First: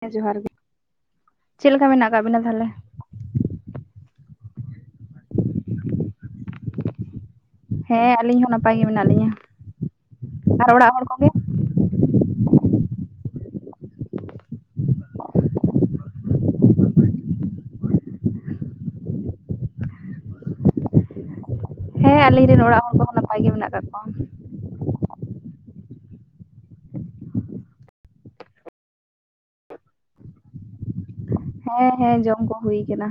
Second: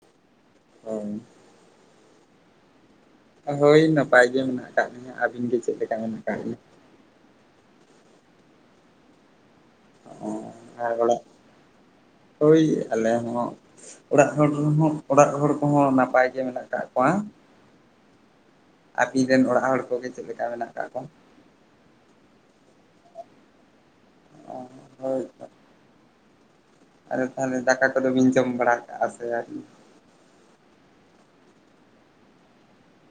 ᱦᱮᱸ ᱡᱚᱦᱟᱨ ᱜᱮ᱾ [unintelligible] ᱪᱮᱫ ᱞᱮᱠᱟ ᱢᱮᱱᱟᱜ ᱠᱟᱫ ᱵᱤᱱᱟ ᱛᱟᱦᱚᱞᱮ? ᱦᱳᱭ ᱱᱟᱯᱟᱭ ᱜᱮ ᱢᱮᱱᱟᱜ ᱠᱟᱫ ᱞᱤᱧᱟᱹ ᱟᱵᱤᱱ ᱜᱮ ᱪᱮᱫ ᱞᱮᱠᱟ ᱢᱮᱱᱟᱜ ᱠᱟᱫ ᱵᱤᱱᱟ? ᱦᱮᱸ ᱟᱹᱞᱤᱧ ᱦᱚᱸ ᱱᱟᱯᱟᱭ ᱜᱮ ᱢᱮᱱᱟᱜ ᱞᱤᱧᱟᱹ ᱚ ᱚᱲᱟᱜ ᱟᱨ ᱦᱚᱲ ᱵᱚᱞᱮ, ᱠᱚᱜᱮ ᱦᱳᱭ ᱟᱞᱮ ᱦᱚᱸ ᱚᱲᱟᱜ ᱦᱚᱲ ᱨᱮᱦᱚᱸ, ᱚᱲᱟᱜ ᱦᱚᱲ ᱠᱚᱦᱚᱸ ᱱᱟᱯᱟᱭ ᱜᱮ ᱢᱮᱱᱟᱜ ᱠᱟᱜ ᱠᱚᱣᱟ᱾ ᱟᱵᱤᱱ ᱨᱮᱱ ᱚᱲᱟᱜ ᱦᱚᱲ ᱠᱚᱜᱮ ᱪᱮᱫ ᱞᱮᱠᱟ ᱢᱮᱱᱟᱜ ᱠᱟᱜ ᱠᱚᱣᱟ? ᱦᱮᱸ ᱟᱞᱤᱧ ᱨᱮᱱ ᱚᱲᱟᱜ ᱦᱚᱲ ᱠᱚᱦᱚᱸ ᱱᱟᱯᱟᱭ ᱜᱮ ᱢᱮᱱᱟᱜ ᱠᱟᱜ ᱠᱚᱣᱟ᱾ ᱚ ᱦᱳᱭ ᱛᱚ᱾ ᱟᱫᱚ ᱛᱟᱦᱚᱞᱮ ᱫᱟᱠᱟ ᱠᱚᱫᱚ ᱵᱤᱱ ᱡᱚᱢ ᱵᱟᱲᱟ ᱠᱟᱜᱼᱟ ᱥᱮ ᱦᱮᱸ ᱦᱮᱸ ᱡᱚᱢ ᱠᱚ ᱦᱩᱭ ᱟᱠᱟᱱᱟ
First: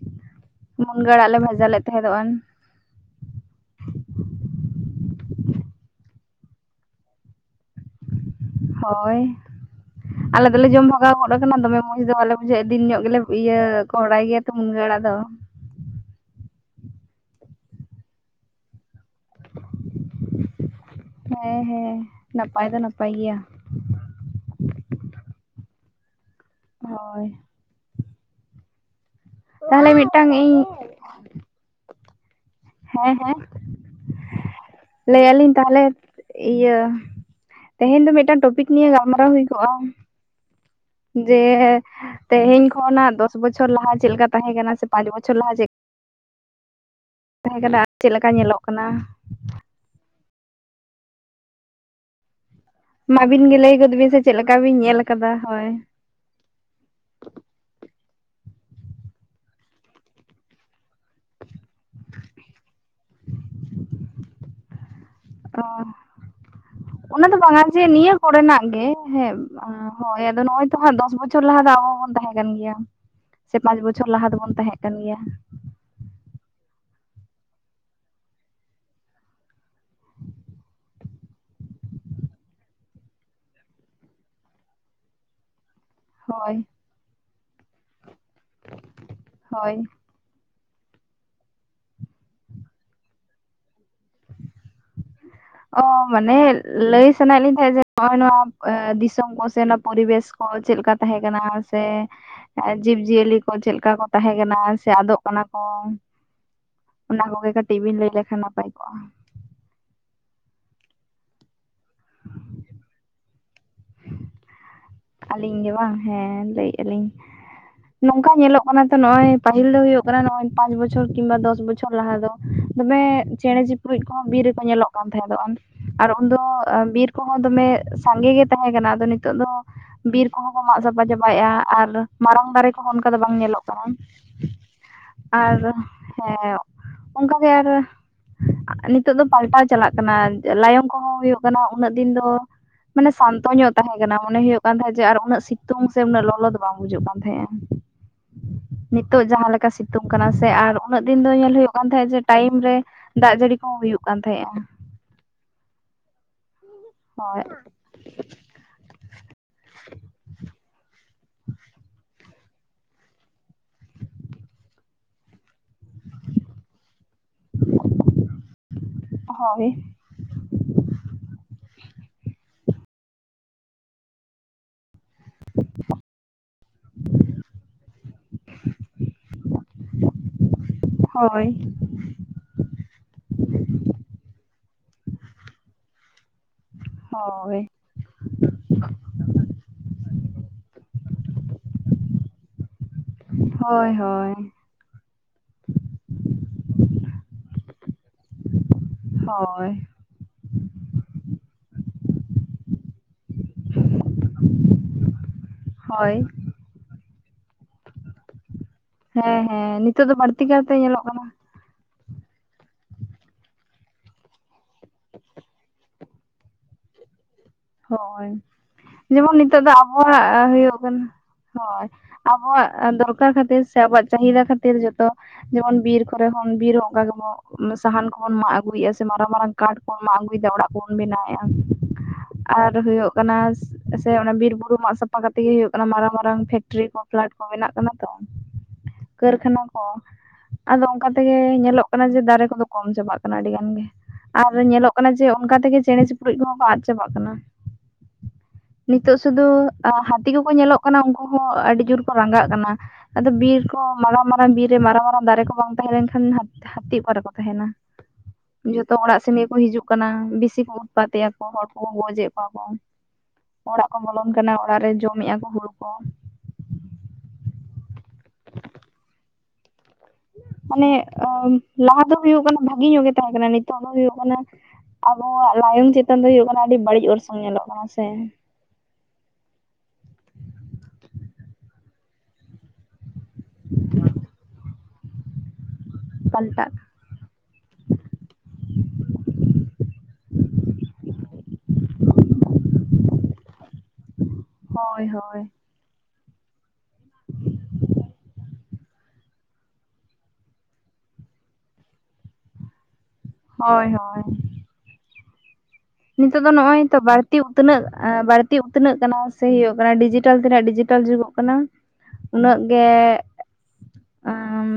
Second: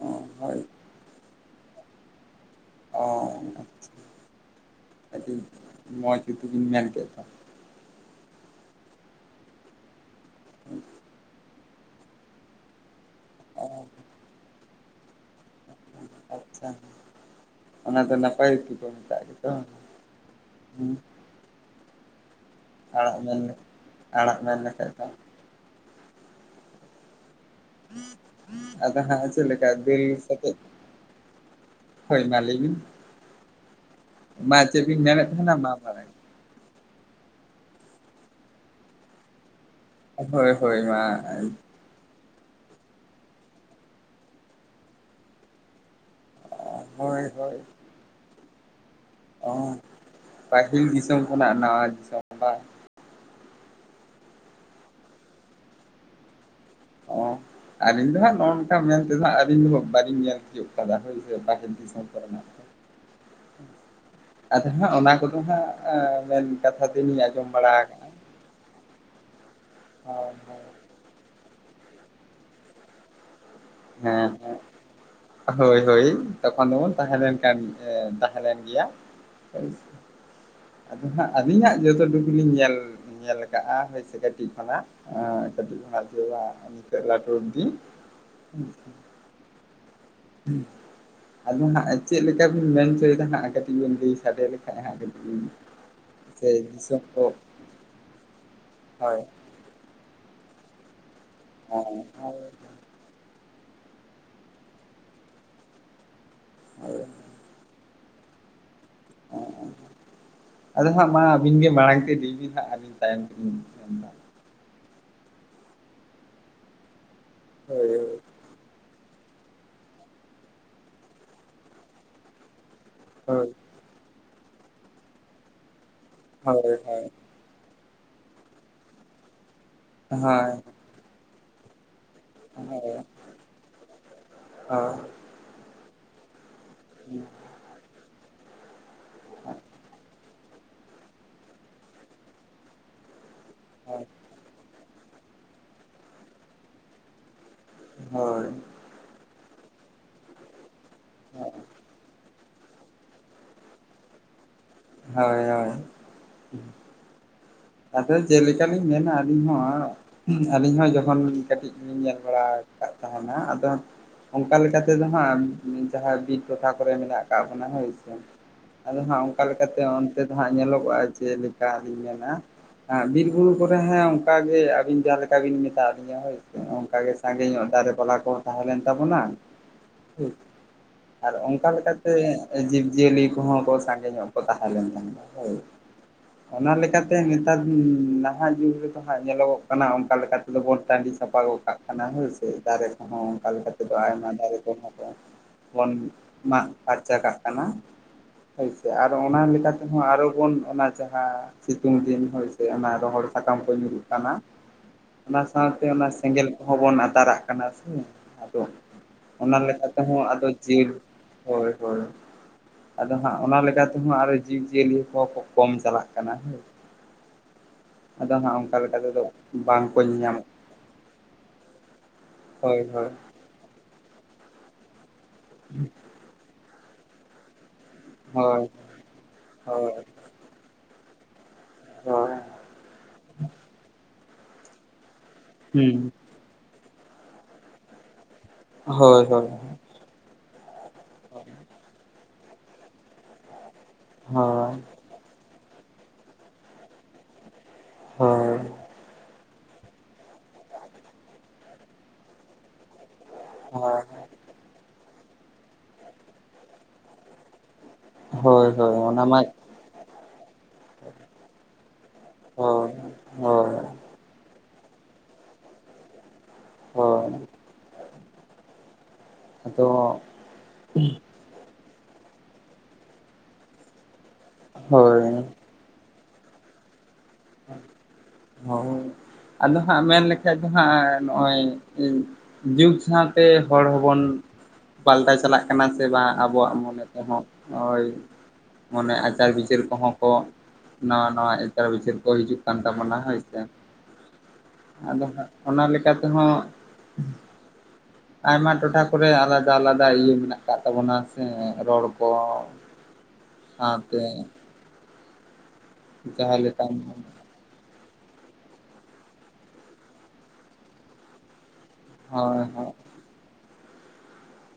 ᱚ ᱦᱳᱭ ᱢᱩᱱᱜᱟᱹᱟᱹᱲᱟᱜ ᱞᱮ ᱵᱷᱟᱡᱟ ᱞᱮᱫ ᱛᱟᱦᱮᱸᱫᱚᱜᱼᱟ ᱚ ᱟᱪᱪᱷᱟ ᱟᱰᱤ ᱢᱚᱡ ᱜᱮᱛᱳ ᱢᱮᱱ ᱠᱮᱫ ᱫᱚ ᱦᱳᱭ ᱟᱞᱮ ᱫᱚᱞᱮ ᱡᱚᱢ ᱵᱷᱟᱜᱟᱣ ᱜᱚᱫ ᱟᱠᱟᱱᱟ ᱫᱚᱢᱮ ᱢᱚᱸᱡᱽ ᱫᱚ ᱵᱟᱞᱮ ᱵᱩᱡᱷᱟᱹᱜᱣᱼᱟ ᱫᱤᱱ ᱧᱚᱜ ᱜᱮᱞᱮ ᱤᱭᱟᱹ ᱚ ᱠᱚᱲᱟᱭ ᱜᱮᱛ ᱢᱩᱱᱜᱟᱹ ᱟᱲᱜ ᱫᱚ ᱟᱪᱪᱷᱟ ᱚᱱᱟ ᱫᱚ ᱱᱟᱯᱟᱭ ᱜᱮ ᱛᱮ ᱠᱚ ᱢᱮᱛᱟᱜ ᱜᱮᱛᱚ ᱦᱮᱸ ᱦᱮᱸ ᱱᱟᱯᱟᱭ ᱫᱚ ᱱᱟᱯᱟᱭ ᱟᱲᱟᱜ ᱜᱮᱭᱟ ᱢᱮᱱ ᱟᱲᱟᱜ ᱢᱮᱱ ᱞᱮᱠᱷᱟᱡ ᱫᱚ ᱦᱳᱭ ᱟᱫᱚ ᱦᱟᱸᱜ ᱪᱮᱫ ᱞᱮᱠᱟ ᱛᱟᱦᱚᱞᱮ [inaudible] ᱢᱤᱫᱴᱟᱝ ᱥᱮᱫᱮᱫ ᱤᱧ ᱦᱳᱭ ᱢᱟ ᱞᱟᱹᱭ ᱵᱤᱱ, ᱦᱮᱸ ᱦᱮᱸ ᱢᱟ ᱪᱮᱫ ᱵᱤᱱ ᱞᱟᱹᱭ ᱢᱮᱱᱮᱫ ᱛᱟᱦᱮᱱᱟ ᱟᱹᱞᱤᱧ ᱢᱟ ᱛᱟᱦᱚᱞᱮ ᱢᱟᱨᱟᱝ ᱤᱭᱟᱹ ᱛᱮᱦᱮᱧ ᱫᱚ ᱢᱤᱫᱴᱟᱝ ᱴᱚᱯᱤᱠ ᱱᱤᱭᱮ ᱜᱟᱞᱢᱟᱨᱟᱣ ᱦᱩᱭ ᱠᱚᱜᱼᱟ ᱦᱳᱭ ᱦᱳᱭ ᱢᱟ ᱡᱮ ᱛᱮᱦᱮᱧ ᱠᱷᱚᱱᱟᱜ ᱫᱚᱥ ᱵᱚᱪᱷᱚᱨ ᱞᱟᱦᱟ ᱪᱮᱫᱞᱮᱠᱟ ᱛᱟᱦᱮᱸᱠᱟᱱᱟ ᱥᱮ ᱯᱟᱸᱪ ᱵᱚᱪᱷᱚᱨ ᱞᱟᱦᱟ ᱪᱮᱫᱞᱮᱠᱟ ᱦᱳᱭ ᱦᱳᱭ ᱛᱟᱦᱮᱸ ᱠᱟᱱᱟ ᱟᱨ ᱪᱮᱫ ᱞᱮᱠᱟ ᱧᱮᱞᱚᱜ ᱠᱟᱱᱟ ᱚ ᱯᱟᱹᱦᱤᱞ ᱫᱤᱥᱚᱢ ᱠᱷᱚᱱᱟᱜ ᱱᱟᱣᱟ [inaudible] ᱢᱟ ᱟᱹᱵᱤᱱ ᱜᱮ ᱞᱟᱹᱭ ᱜᱚᱫ ᱵᱤᱱ ᱥᱮ ᱪᱮᱫᱠᱟ ᱵᱤᱱ ᱧᱮᱞ ᱟᱠᱟᱫᱟ ᱦᱳᱭ ᱚ ᱟᱞᱤᱧ ᱫᱚ ᱦᱟᱸᱜ ᱱᱚᱜ ᱠᱟ ᱢᱮᱱᱛᱮᱫᱚᱜ ᱟᱹᱞᱤᱧ ᱫᱚ ᱵᱟᱹᱞᱤᱧ ᱧᱮᱞ ᱛᱤᱭᱳᱜ ᱠᱟᱫᱟ ᱦᱳᱥᱮ ᱫᱤᱥᱚᱢ ᱠᱚᱨᱮᱱᱟᱜ ᱠᱚ ᱟᱫᱚ ᱦᱟᱸᱜ ᱚᱱᱟ ᱠᱚᱫᱚ ᱚ ᱦᱟᱸᱜ ᱢᱮᱱ ᱠᱟᱛᱷᱟ ᱛᱮᱞᱤᱧ ᱚᱱᱟ ᱫᱚ ᱟᱸᱡᱚᱢ ᱵᱟᱝᱟ ᱵᱟᱲᱟ ᱡᱮ ᱠᱟᱜᱼᱟ ᱱᱤᱭᱟᱹ ᱠᱚᱨᱮᱱᱟᱜ ᱜᱮ ᱦᱮᱸ ᱦᱳᱭ ᱟᱫᱚ ᱱᱚ ᱚᱭ ᱛᱚ ᱦᱟᱸᱜ ᱫᱚᱥ ᱵᱚᱪᱷᱚᱨ ᱞᱟᱦᱟ ᱫᱚ ᱟᱵᱚ ᱵᱚᱱ ᱛᱟᱦᱮᱸ ᱠᱟᱱ ᱜᱮᱭᱟ ᱥᱮ ᱯᱟᱸᱪ ᱵᱚᱪᱷᱚᱨ ᱞᱟᱦᱟ ᱦᱮᱸ ᱫᱚᱵᱚᱱ ᱦᱮᱸ ᱛᱟᱦᱮᱸ ᱠᱟᱱ ᱜᱮᱭᱟ ᱦᱳᱭ ᱦᱳᱭ ᱛᱚᱠᱷᱚᱱᱵᱚᱱ ᱛᱟᱦᱮᱸ ᱞᱮᱱ ᱠᱟᱱ ᱛᱟᱦᱮᱸ ᱞᱮᱱ ᱜᱮᱭᱟ ᱦᱟᱸᱜ ᱟᱹᱞᱤᱧ ᱦᱟᱜ ᱡᱚᱛᱚ ᱴᱩᱠ ᱞᱤᱧ ᱧᱮᱞ ᱧᱮᱞ ᱟᱠᱟᱫᱼᱟ ᱦᱚᱳᱭᱥᱮ ᱠᱟᱹᱴᱤᱡ ᱠᱷᱚᱱᱟᱜ ᱠᱟᱹᱴᱤᱡ ᱠᱷᱚᱱᱟᱜ ᱦᱳᱭ ᱱᱤᱛᱚᱜ ᱞᱟᱹᱴᱩ ᱚᱵᱽᱫᱤ ᱦᱳᱭ [inaudible] ᱟᱫᱚ ᱦᱟᱸᱜ ᱪᱮᱫ ᱞᱮᱠᱟ ᱵᱤᱱ ᱢᱮᱱᱪᱚᱭᱮᱫᱟ ᱦᱟᱸᱜ ᱠᱟᱹᱴᱤᱡ ᱵᱤᱱ ᱞᱟᱹᱭ ᱥᱟᱰᱮ ᱞᱮᱠᱷᱟᱱᱡ ᱦᱟᱸᱜ ᱠᱟᱹᱴᱤᱡ ᱚ ᱢᱟᱱᱮ ᱥᱮ ᱫᱤᱥᱚᱢ ᱞᱟᱹᱭ ᱠᱚ ᱥᱟᱱᱟᱭᱮᱫ ᱞᱤᱧ ᱛᱟᱦᱮᱸᱫ ᱡᱮ ᱱᱚᱜᱼᱚᱭ ᱱᱚᱣᱟ ᱦᱳᱭ ᱫᱤᱥᱚᱢ ᱥᱮ ᱚᱱᱟ ᱯᱚᱨᱤᱵᱮᱥ ᱠᱚ ᱪᱮᱫ ᱞᱮᱠᱟ ᱛᱟᱦᱮᱸ ᱠᱟᱱᱟ ᱥᱮ- ᱦᱳᱭ ᱡᱤᱵᱽ ᱡᱤᱭᱟᱹᱞᱤ ᱠᱚ ᱪᱮᱫ ᱞᱮᱠᱟ ᱠᱚ ᱛᱟᱦᱮᱸ ᱠᱟᱱᱟ ᱥᱮ ᱟᱫᱚᱜ ᱠᱟᱱᱟ ᱠᱚ ᱚᱱᱟ ᱠᱚᱜᱮ ᱠᱟᱹᱴᱤᱡ ᱵᱤᱱ ᱞᱟᱹᱭ ᱞᱮᱠᱷᱟᱱ ᱱᱟᱯᱟᱭ ᱠᱚᱜᱼᱟ ᱚ ᱟᱫᱚ ᱦᱟᱸᱜ ᱢᱟ ᱟᱹᱵᱤᱱ ᱜᱮ ᱢᱟᱲᱟᱝ ᱛᱮ ᱤᱫᱤᱭ ᱵᱤᱱ ᱦᱟᱸᱜ ᱟᱹᱵᱤᱱ ᱛᱟᱭᱚᱢ ᱛᱮᱞᱤᱧ ᱢᱮᱱᱫᱟ ᱟᱹᱞᱤᱧ ᱜᱮ ᱵᱟᱝ ᱦᱮᱸ ᱞᱟᱹᱭᱮᱫᱼᱟ ᱞᱤᱧ ᱦᱳᱭ ᱱᱚᱝᱠᱟ ᱧᱮᱞᱚᱜ ᱠᱟᱱᱟ ᱚᱱᱟ ᱛᱚ ᱱᱚᱜᱼᱚᱭ ᱯᱟᱹᱤᱞ ᱫᱚ ᱦᱩᱭᱩᱜᱭ ᱠᱟᱱᱟ ᱱᱚᱜᱚᱭ ᱯᱟᱸᱪ ᱵᱚᱪᱷᱚᱨ ᱠᱤᱵᱟ ᱫᱚᱥ ᱵᱚᱪᱷᱚᱨ ᱞᱟᱦᱟ ᱫᱚ ᱫᱚᱢᱮ ᱦᱳᱭ ᱪᱮᱬᱮ ᱪᱤᱯᱨᱩᱫ ᱠᱚᱦᱚᱸ ᱵᱤᱨ ᱨᱮᱠᱚ ᱧᱮᱞᱚᱜ ᱠᱟᱱ ᱛᱟᱦᱮᱸᱫᱚᱜ ᱟᱨ ᱩᱱᱫᱚ ᱦᱳᱭ ᱵᱤᱨ ᱠᱚ- ᱫᱚᱢᱮ ᱥᱟᱸᱜᱮ ᱜᱮ ᱛᱟᱦᱮᱸ ᱠᱟᱱᱟ ᱟᱫᱚ ᱱᱤᱛᱚᱜ ᱫᱚ ᱵᱤᱨ ᱠᱚᱦᱚᱸ ᱦᱳᱭ ᱠᱚ ᱢᱟᱜ ᱥᱟᱯᱟ ᱪᱟᱵᱟᱭᱮᱫᱼᱟ ᱟᱨ ᱢᱟᱨᱟᱝ ᱦᱳᱭ ᱫᱟᱨᱮ ᱦᱳᱭ ᱠᱚᱦᱚᱸ ᱚᱱᱠᱟ ᱫᱚ ᱵᱟᱝ ᱧᱮᱞᱚᱜ ᱠᱟᱱᱟ ᱦᱳᱭ ᱟᱨ ᱦᱮᱸ ᱚᱱᱠᱟᱜᱮ ᱟᱨ ᱱᱤᱛᱳᱜ ᱫᱚ ᱯᱟᱞᱴᱟᱣ ᱪᱟᱞᱟᱜ ᱠᱟᱱᱟ ᱞᱟᱭᱚᱝ ᱠᱚᱦᱚᱸ ᱦᱩᱭᱩᱜ ᱠᱟᱱᱟ ᱩᱱᱟᱹᱜ ᱫᱤᱱ ᱫᱚ ᱢᱟᱱᱮ ᱥᱟᱱᱛᱚ ᱧᱚᱜ ᱛᱟᱦᱮᱸ ᱠᱟᱱᱟ ᱢᱚᱱᱮ ᱦᱩᱭᱩᱜ ᱟᱨ ᱡᱮ ᱩᱱᱟᱹᱜ ᱥᱤᱛᱩᱝ ᱥᱮ ᱩᱱᱟᱹᱜ ᱞᱚᱞᱚᱫ ᱵᱟᱝ ᱵᱩᱡᱩᱜ ᱠᱟᱱ ᱛᱟᱦᱮᱸᱟᱸᱜᱼᱟ ᱦᱳᱭ ᱱᱤᱛᱳᱜ ᱡᱟᱦᱟᱸ ᱞᱮᱠᱟ ᱥᱤᱛᱩᱝ ᱠᱟᱱᱟ ᱥᱮ ᱟᱨ ᱩᱱᱟᱹᱜ ᱫᱤᱱ ᱫᱚ ᱦᱳᱭ ᱧᱮᱞ ᱦᱩᱭᱩᱜ ᱠᱟᱱ ᱛᱟᱦᱮᱸᱫ ᱡᱮ ᱴᱟᱭᱤᱢ ᱨᱮ ᱫᱟᱜ ᱡᱟᱹᱲᱤ ᱠᱚᱦᱚᱸ ᱦᱩᱭᱩᱜ ᱠᱟᱱ ᱛᱟᱦᱮᱸᱜᱼᱟ ᱦᱳᱭ ᱦᱳᱭ ᱦᱳᱭ ᱟᱫᱚ ᱪᱮᱫ ᱞᱮᱠᱟᱞᱤᱧ ᱢᱮᱱᱟ ᱟᱹᱞᱤᱧ ᱦᱚᱸ ᱟᱹᱞᱤᱧ ᱦᱚᱸ ᱡᱚᱠᱷᱚᱱ ᱠᱟᱹᱴᱤᱡ ᱞᱤᱧ ᱧᱮᱞ ᱵᱟᱲᱟ ᱟᱠᱟᱫ ᱛᱟᱦᱮᱱᱟ ᱟᱫᱚ ᱚᱱᱠᱟ ᱛᱮᱫᱚ ᱦᱟᱸᱜ ᱡᱟᱦᱟᱸ ᱵᱤᱨ ᱴᱚᱴᱷᱟ ᱠᱚᱨᱮ ᱢᱮᱱᱟᱜ ᱟᱠᱟᱫ ᱵᱚᱱᱟ ᱦᱳᱭ ᱥᱮ ᱟᱫᱚ ᱦᱟᱸᱜ ᱚᱱᱠᱟ ᱦᱳᱭ ᱞᱮᱠᱟᱛᱮ ᱛᱮᱫᱚ ᱦᱟᱜ ᱧᱮᱞᱚᱜᱚᱜᱼᱟ ᱪᱮᱫ ᱞᱮᱠᱟᱞᱤᱧ ᱢᱮᱱᱟ ᱮ ᱵᱤᱨ ᱵᱩᱨᱩ ᱠᱚᱨᱮ ᱦᱮᱸ ᱚᱱᱠᱟᱜᱮ ᱟᱹᱵᱤᱱ ᱡᱟᱦᱟᱸᱞᱮᱠᱟ ᱵᱤᱱ ᱢᱮᱛᱟ ᱫᱤᱧᱟᱹ ᱦᱳᱭ ᱚᱱᱠᱟ ᱜᱮ ᱥᱟᱸᱜᱮ ᱧᱚᱜ ᱫᱟᱨᱮ ᱵᱟᱞᱟ ᱠᱚᱦᱚᱸ ᱛᱟᱦᱮᱸ ᱞᱮᱱ ᱛᱟᱵᱚᱱᱟ ᱴᱷᱤᱠ ᱟᱨ ᱦᱳᱭ ᱚᱱᱠᱟ ᱥᱮ ᱡᱤᱵᱽᱡᱤᱭᱟᱹᱞᱤ ᱠᱚᱦᱚᱸ ᱠᱚ ᱥᱟᱸᱜᱮ ᱧᱚᱜ ᱠᱚ ᱛᱟᱦᱮᱸ ᱞᱮᱱ ᱛᱟᱦᱮᱸ ᱦᱳᱭ ᱚᱱᱟ ᱛ ᱦᱳᱭ [unintelligible] ᱱᱟᱦᱟᱜ ᱡᱩᱜᱽ ᱨᱮᱫᱚ ᱦᱟᱸᱜ ᱧᱮᱞᱚᱜᱚᱜ ᱠᱟᱱᱟ ᱚᱱᱠᱟ ᱞᱮᱠᱟ ᱛᱮᱫᱚ ᱵᱚᱱ ᱴᱟᱺᱰᱤ ᱥᱟᱯᱷᱟ ᱠᱟᱜ ᱠᱟᱱᱟ ᱦᱮᱸ ᱥᱮ ᱫᱟᱨᱮ ᱦ ᱠᱟᱞ ᱠᱷᱛᱮ ᱦᱳᱭ ᱫᱚ ᱟᱭᱢᱟ ᱦᱳᱭ ᱫᱟᱨ ᱠᱚ ᱵᱚᱱ ᱢᱟᱜ ᱯᱷᱟᱨᱪᱟ ᱠᱟᱜ ᱠᱟᱱᱟ ᱦᱳᱭᱥᱮ ᱟᱨ ᱚᱱᱟ ᱦᱳᱭ ᱛᱮᱦᱚᱸ ᱟᱨᱚ ᱵᱚᱱ ᱚᱱᱟ ᱡᱟᱦᱟᱸ ᱥᱤᱛᱩᱝ ᱫᱤᱱ ᱦᱚᱭ ᱥᱮ ᱚᱱᱟ ᱨᱚᱦᱚᱲ ᱥᱟᱠᱟᱢ ᱠᱚ ᱧᱩᱨᱩᱜ ᱚᱱᱟ ᱥᱟᱶᱛᱮ ᱚᱱᱟ ᱦᱳᱭ ᱥᱮᱸᱜᱮᱞ ᱠᱚᱦᱚᱸ ᱵᱚᱱ ᱟᱛᱟᱨᱟᱜ ᱠᱟᱱᱟ ᱥᱮ ᱟᱫᱚ ᱦᱮᱸ ᱚᱱᱟ ᱦᱮᱸ ᱞᱮᱠᱟ ᱱᱤᱛᱚᱜ ᱫᱚ ᱛᱮᱦᱚᱸ ᱵᱟᱹᱲᱛᱤ ᱟᱫᱚ ᱠᱟᱭᱛᱮ ᱡᱤᱞ ᱧᱮᱞᱚᱜ ᱠᱟᱱᱟ ᱦᱳᱭ ᱦᱳᱭ ᱟᱫᱚ ᱦᱟᱸᱜ ᱚᱱᱟ ᱞᱮᱠᱟᱛᱮ ᱦᱟᱜ ᱟᱨᱚ ᱡᱤᱵᱽ ᱡᱤᱭᱟᱹᱞᱤ ᱠᱚ ᱠᱚᱢ ᱪᱟᱞᱟᱜ ᱠᱟᱱᱟ ᱦᱮᱸ ᱦᱳᱭ ᱚᱱᱠᱟ ᱞᱮᱠᱟ ᱡᱮᱢᱚᱱ ᱛᱮᱫᱚ ᱱᱤᱛᱚᱜ ᱫᱚ ᱵᱟᱝᱠᱚ ᱧᱮᱧᱟᱢᱚᱜ ᱟᱵᱚᱣᱟᱜ ᱦᱩᱭᱩᱜ ᱠᱟᱱᱟ ᱦᱳᱭ ᱟᱵᱚᱣᱟᱜ ᱦᱳᱭ ᱦᱳᱭ ᱫᱚᱨᱠᱟᱨ ᱠᱷᱟᱹᱛᱤᱨ ᱥᱮ ᱟᱵᱚᱣᱟᱜ ᱪᱟᱦᱤᱫᱟ ᱠᱷᱟᱹᱛᱤᱨ ᱡᱚᱛᱚ ᱡᱮᱢᱚᱱ ᱵᱤᱨ ᱠᱚᱨᱮ ᱦᱚᱸ ᱵᱤᱨ ᱦᱚᱸ ᱚᱱᱠᱟ ᱜᱮᱚᱱ ᱥᱟᱦᱟᱱ ᱠᱚᱵᱚᱱ ᱢᱟᱜ ᱦᱳᱭ ᱟᱜᱩᱭᱮᱫᱼᱟ ᱥᱮ ᱢᱟᱨᱟᱝ ᱢᱟᱨᱟᱝ ᱠᱟᱴ ᱠᱚ ᱦᱳᱭ ᱢᱟᱜ ᱟᱹᱜᱩᱭᱮᱫᱟ ᱚᱲᱟᱜ ᱠᱚᱵᱚᱱ ᱵᱮᱱᱟᱣᱮᱫᱼᱟ ᱦᱳᱭ ᱟᱨ ᱦᱩᱭᱩᱜ ᱠᱟᱱᱟ ᱥᱮ ᱚᱱᱟ ᱵᱤᱨ ᱵᱩᱨᱩ ᱢᱟᱜ ᱥᱟᱯᱷᱟ ᱠᱟᱛᱮᱜ ᱜᱮ ᱦᱩᱭᱩᱜ ᱠᱟᱱᱟ ᱦᱩᱸ ᱢᱟᱨᱟᱝ ᱢᱟᱨᱟᱝ ᱯᱷᱮᱠᱴᱨᱤ ᱠᱚ ᱯᱷᱞᱟᱴ ᱠᱚ ᱵᱮᱱᱟᱜ ᱠᱟᱱᱟ ᱛᱚ ᱦᱳᱭ ᱦᱳᱭ ᱠᱟᱹᱨᱠᱷᱟᱱᱟ ᱠᱚ ᱟᱫᱚ ᱚᱱᱠᱟ ᱛᱮᱜᱮ ᱦᱳᱭ ᱧᱮᱞᱚᱜ ᱠᱟᱱᱟ ᱡᱮ ᱫᱟᱨᱮ ᱠᱚᱫᱚ ᱠᱚᱢ ᱪᱟᱵᱟᱜ ᱠᱟᱱᱟ ᱟᱹᱰᱤ ᱜᱟᱱ ᱜᱮ ᱟᱨ ᱦᱳᱭ ᱧᱮᱞᱚᱜ ᱠᱟᱱᱟ ᱠᱟᱱᱟ ᱡᱮ ᱚᱱᱠᱟ ᱛᱮᱜᱮ ᱪᱮᱬᱮ ᱪᱤᱯᱨᱩ ᱠᱚᱦᱚᱸ ᱠᱚ ᱟᱜ ᱪᱟᱵᱟᱜ ᱠᱟᱱᱟ ᱱᱤᱛᱚᱜ ᱥᱩᱫᱩ ᱦᱟᱹᱛᱤ ᱠᱚᱠᱚ ᱧᱮᱞᱚᱜ ᱠᱟᱱᱟ ᱩᱱᱠᱩ ᱦᱚᱸ ᱟᱹᱰᱤ ᱡᱳᱨ ᱠᱚ ᱨᱟᱸᱜᱟᱜ ᱠᱟᱱᱟ ᱟᱫᱚ ᱵᱤᱨ ᱠᱚ ᱦᱳᱭ ᱚᱱᱟ ᱵᱤᱨ ᱨᱮ ᱢᱟᱨᱟᱝ ᱢᱟᱨᱟᱝ ᱫᱟᱨᱮ ᱠᱚ ᱵᱟᱝ ᱛᱟᱦᱮᱸ ᱞᱮᱱ ᱠᱷᱟᱱ ᱦᱟᱹᱛᱤ ᱚᱠᱟ ᱨᱮ ᱠᱚ ᱛᱟᱦᱮᱱᱟ ᱦᱳᱭ ᱡᱚᱛᱚ ᱦᱳᱭ ᱚᱲᱟᱜ ᱚᱱᱟ ᱥᱮᱱ ᱢᱟ ᱠᱚ ᱦᱤᱡᱩᱜ ᱠᱟᱱᱟ ᱠᱟᱱᱟ ᱵᱮᱥᱤ ᱠᱚ ᱩᱛᱯᱟᱛᱮ ᱮᱭᱟ ᱠᱚ ᱦᱚᱲ ᱠᱚᱠᱚ ᱜᱚᱡᱮᱫ ᱠᱚᱣᱟ ᱠᱚ ᱦᱳᱭ ᱦᱳᱭ ᱚᱲᱟᱜ ᱠᱚ ᱵᱚᱞᱚᱱ ᱠᱟᱱᱟ ᱚᱲᱟᱜ ᱨᱮ ᱡᱚᱢᱮᱫᱼᱟ ᱠᱚ ᱦᱩᱲᱩ ᱠᱚ ᱦᱳᱭ ᱟᱫᱚ ᱢᱟᱱᱮ ᱞᱟᱦᱟ ᱫᱚ ᱦᱩᱭᱩᱜ ᱠᱟᱱᱟ ᱵᱷᱟᱜᱮ ᱧᱚᱜ ᱜᱮ ᱛᱟᱦᱮᱸ ᱠᱟᱱᱟ ᱱᱤᱛᱚᱜ ᱫᱚ ᱦᱩᱭᱩᱜ ᱠᱟᱱᱟ ᱦᱳᱭ ᱟᱵᱚᱣᱟᱜ ᱞᱟᱭᱚᱝ ᱪᱮᱛᱟᱱ ᱫᱚ ᱦᱩᱭᱩᱜ ᱠᱟᱱᱟ ᱟᱹᱰᱤ ᱵᱟᱹᱲᱤᱡ ᱚᱨᱥᱚᱝ ᱧᱮᱞᱚᱜ ᱠᱟᱱᱟ ᱥᱮ ᱦ ᱟᱫᱚ ᱦᱟᱸᱜ ᱢᱮᱱ ᱞᱮᱠᱷᱟᱡ ᱫᱚ ᱦᱟᱸᱜ ᱱᱚᱜᱼᱚᱭ ᱡᱩᱜᱽ ᱥᱟᱶᱛᱮ ᱦᱚᱲ ᱦᱚᱵᱚᱱ ᱯᱟᱞᱴᱟᱣ ᱪᱟᱞᱟᱜ ᱠᱟᱱᱟ ᱥᱮ ᱵᱟᱝ ᱯᱟᱞᱴᱟᱜ ᱟᱵᱚᱣᱟᱜ ᱢᱚᱱᱮ ᱛᱮᱦᱚᱸ ᱱᱚᱜᱚᱭ ᱢᱟᱱᱮ ᱟᱪᱟᱨ ᱵᱤᱪᱟᱹᱨ ᱠᱚᱦᱚᱸ ᱠᱚ ᱱᱟᱣᱟ ᱱᱟᱣᱟ ᱟᱪᱟᱨ ᱵᱤᱪᱟᱹᱨ ᱠᱚ ᱦᱤᱡᱩᱜ ᱠᱟᱱ ᱛᱟᱵᱚᱱᱟ ᱦᱳᱭᱥᱮ ᱦᱳᱭ ᱟᱫᱚ ᱦᱳᱭ ᱦᱟᱜ ᱚᱱᱟ ᱞᱮᱠᱟ ᱛᱮᱦᱚᱸ ᱟᱭᱢᱟ ᱴᱚᱴᱷᱟ ᱠᱚᱨᱮ ᱟᱞᱟᱫᱟ ᱟᱞᱟᱫᱟ ᱤᱭᱟᱹ ᱢᱮᱱᱟᱜ ᱟᱠᱟᱫ ᱛᱟᱵᱚᱱᱟ ᱥᱮ ᱨᱚᱲ ᱠᱚ [unintelligible] ᱦᱳᱭ ᱥᱟᱶᱛᱮ ᱦᱳᱭ ᱱᱤᱛᱚᱜ ᱫᱚ ᱡᱟᱦᱟᱸ ᱱᱚᱜ ᱚᱭ ᱞᱮᱠᱟᱱ ᱛᱚ ᱵᱟᱹᱲᱛᱤ ᱩᱛᱱᱟᱹᱜ ᱵᱟᱹᱲᱛᱤ ᱩᱛᱱᱟᱹᱜ ᱠᱟᱱᱟ ᱥᱮ ᱦᱩᱭᱩᱜ ᱠᱟᱱᱟ ᱰᱤᱡᱤᱴᱮᱞ ᱛᱮ ᱰᱤᱡᱤᱴᱟᱞ ᱡᱩᱜᱚᱜ ᱠᱟᱱᱟ ᱩᱱᱟᱹᱜ ᱦᱳᱭ ᱜᱮ ᱦᱳᱭ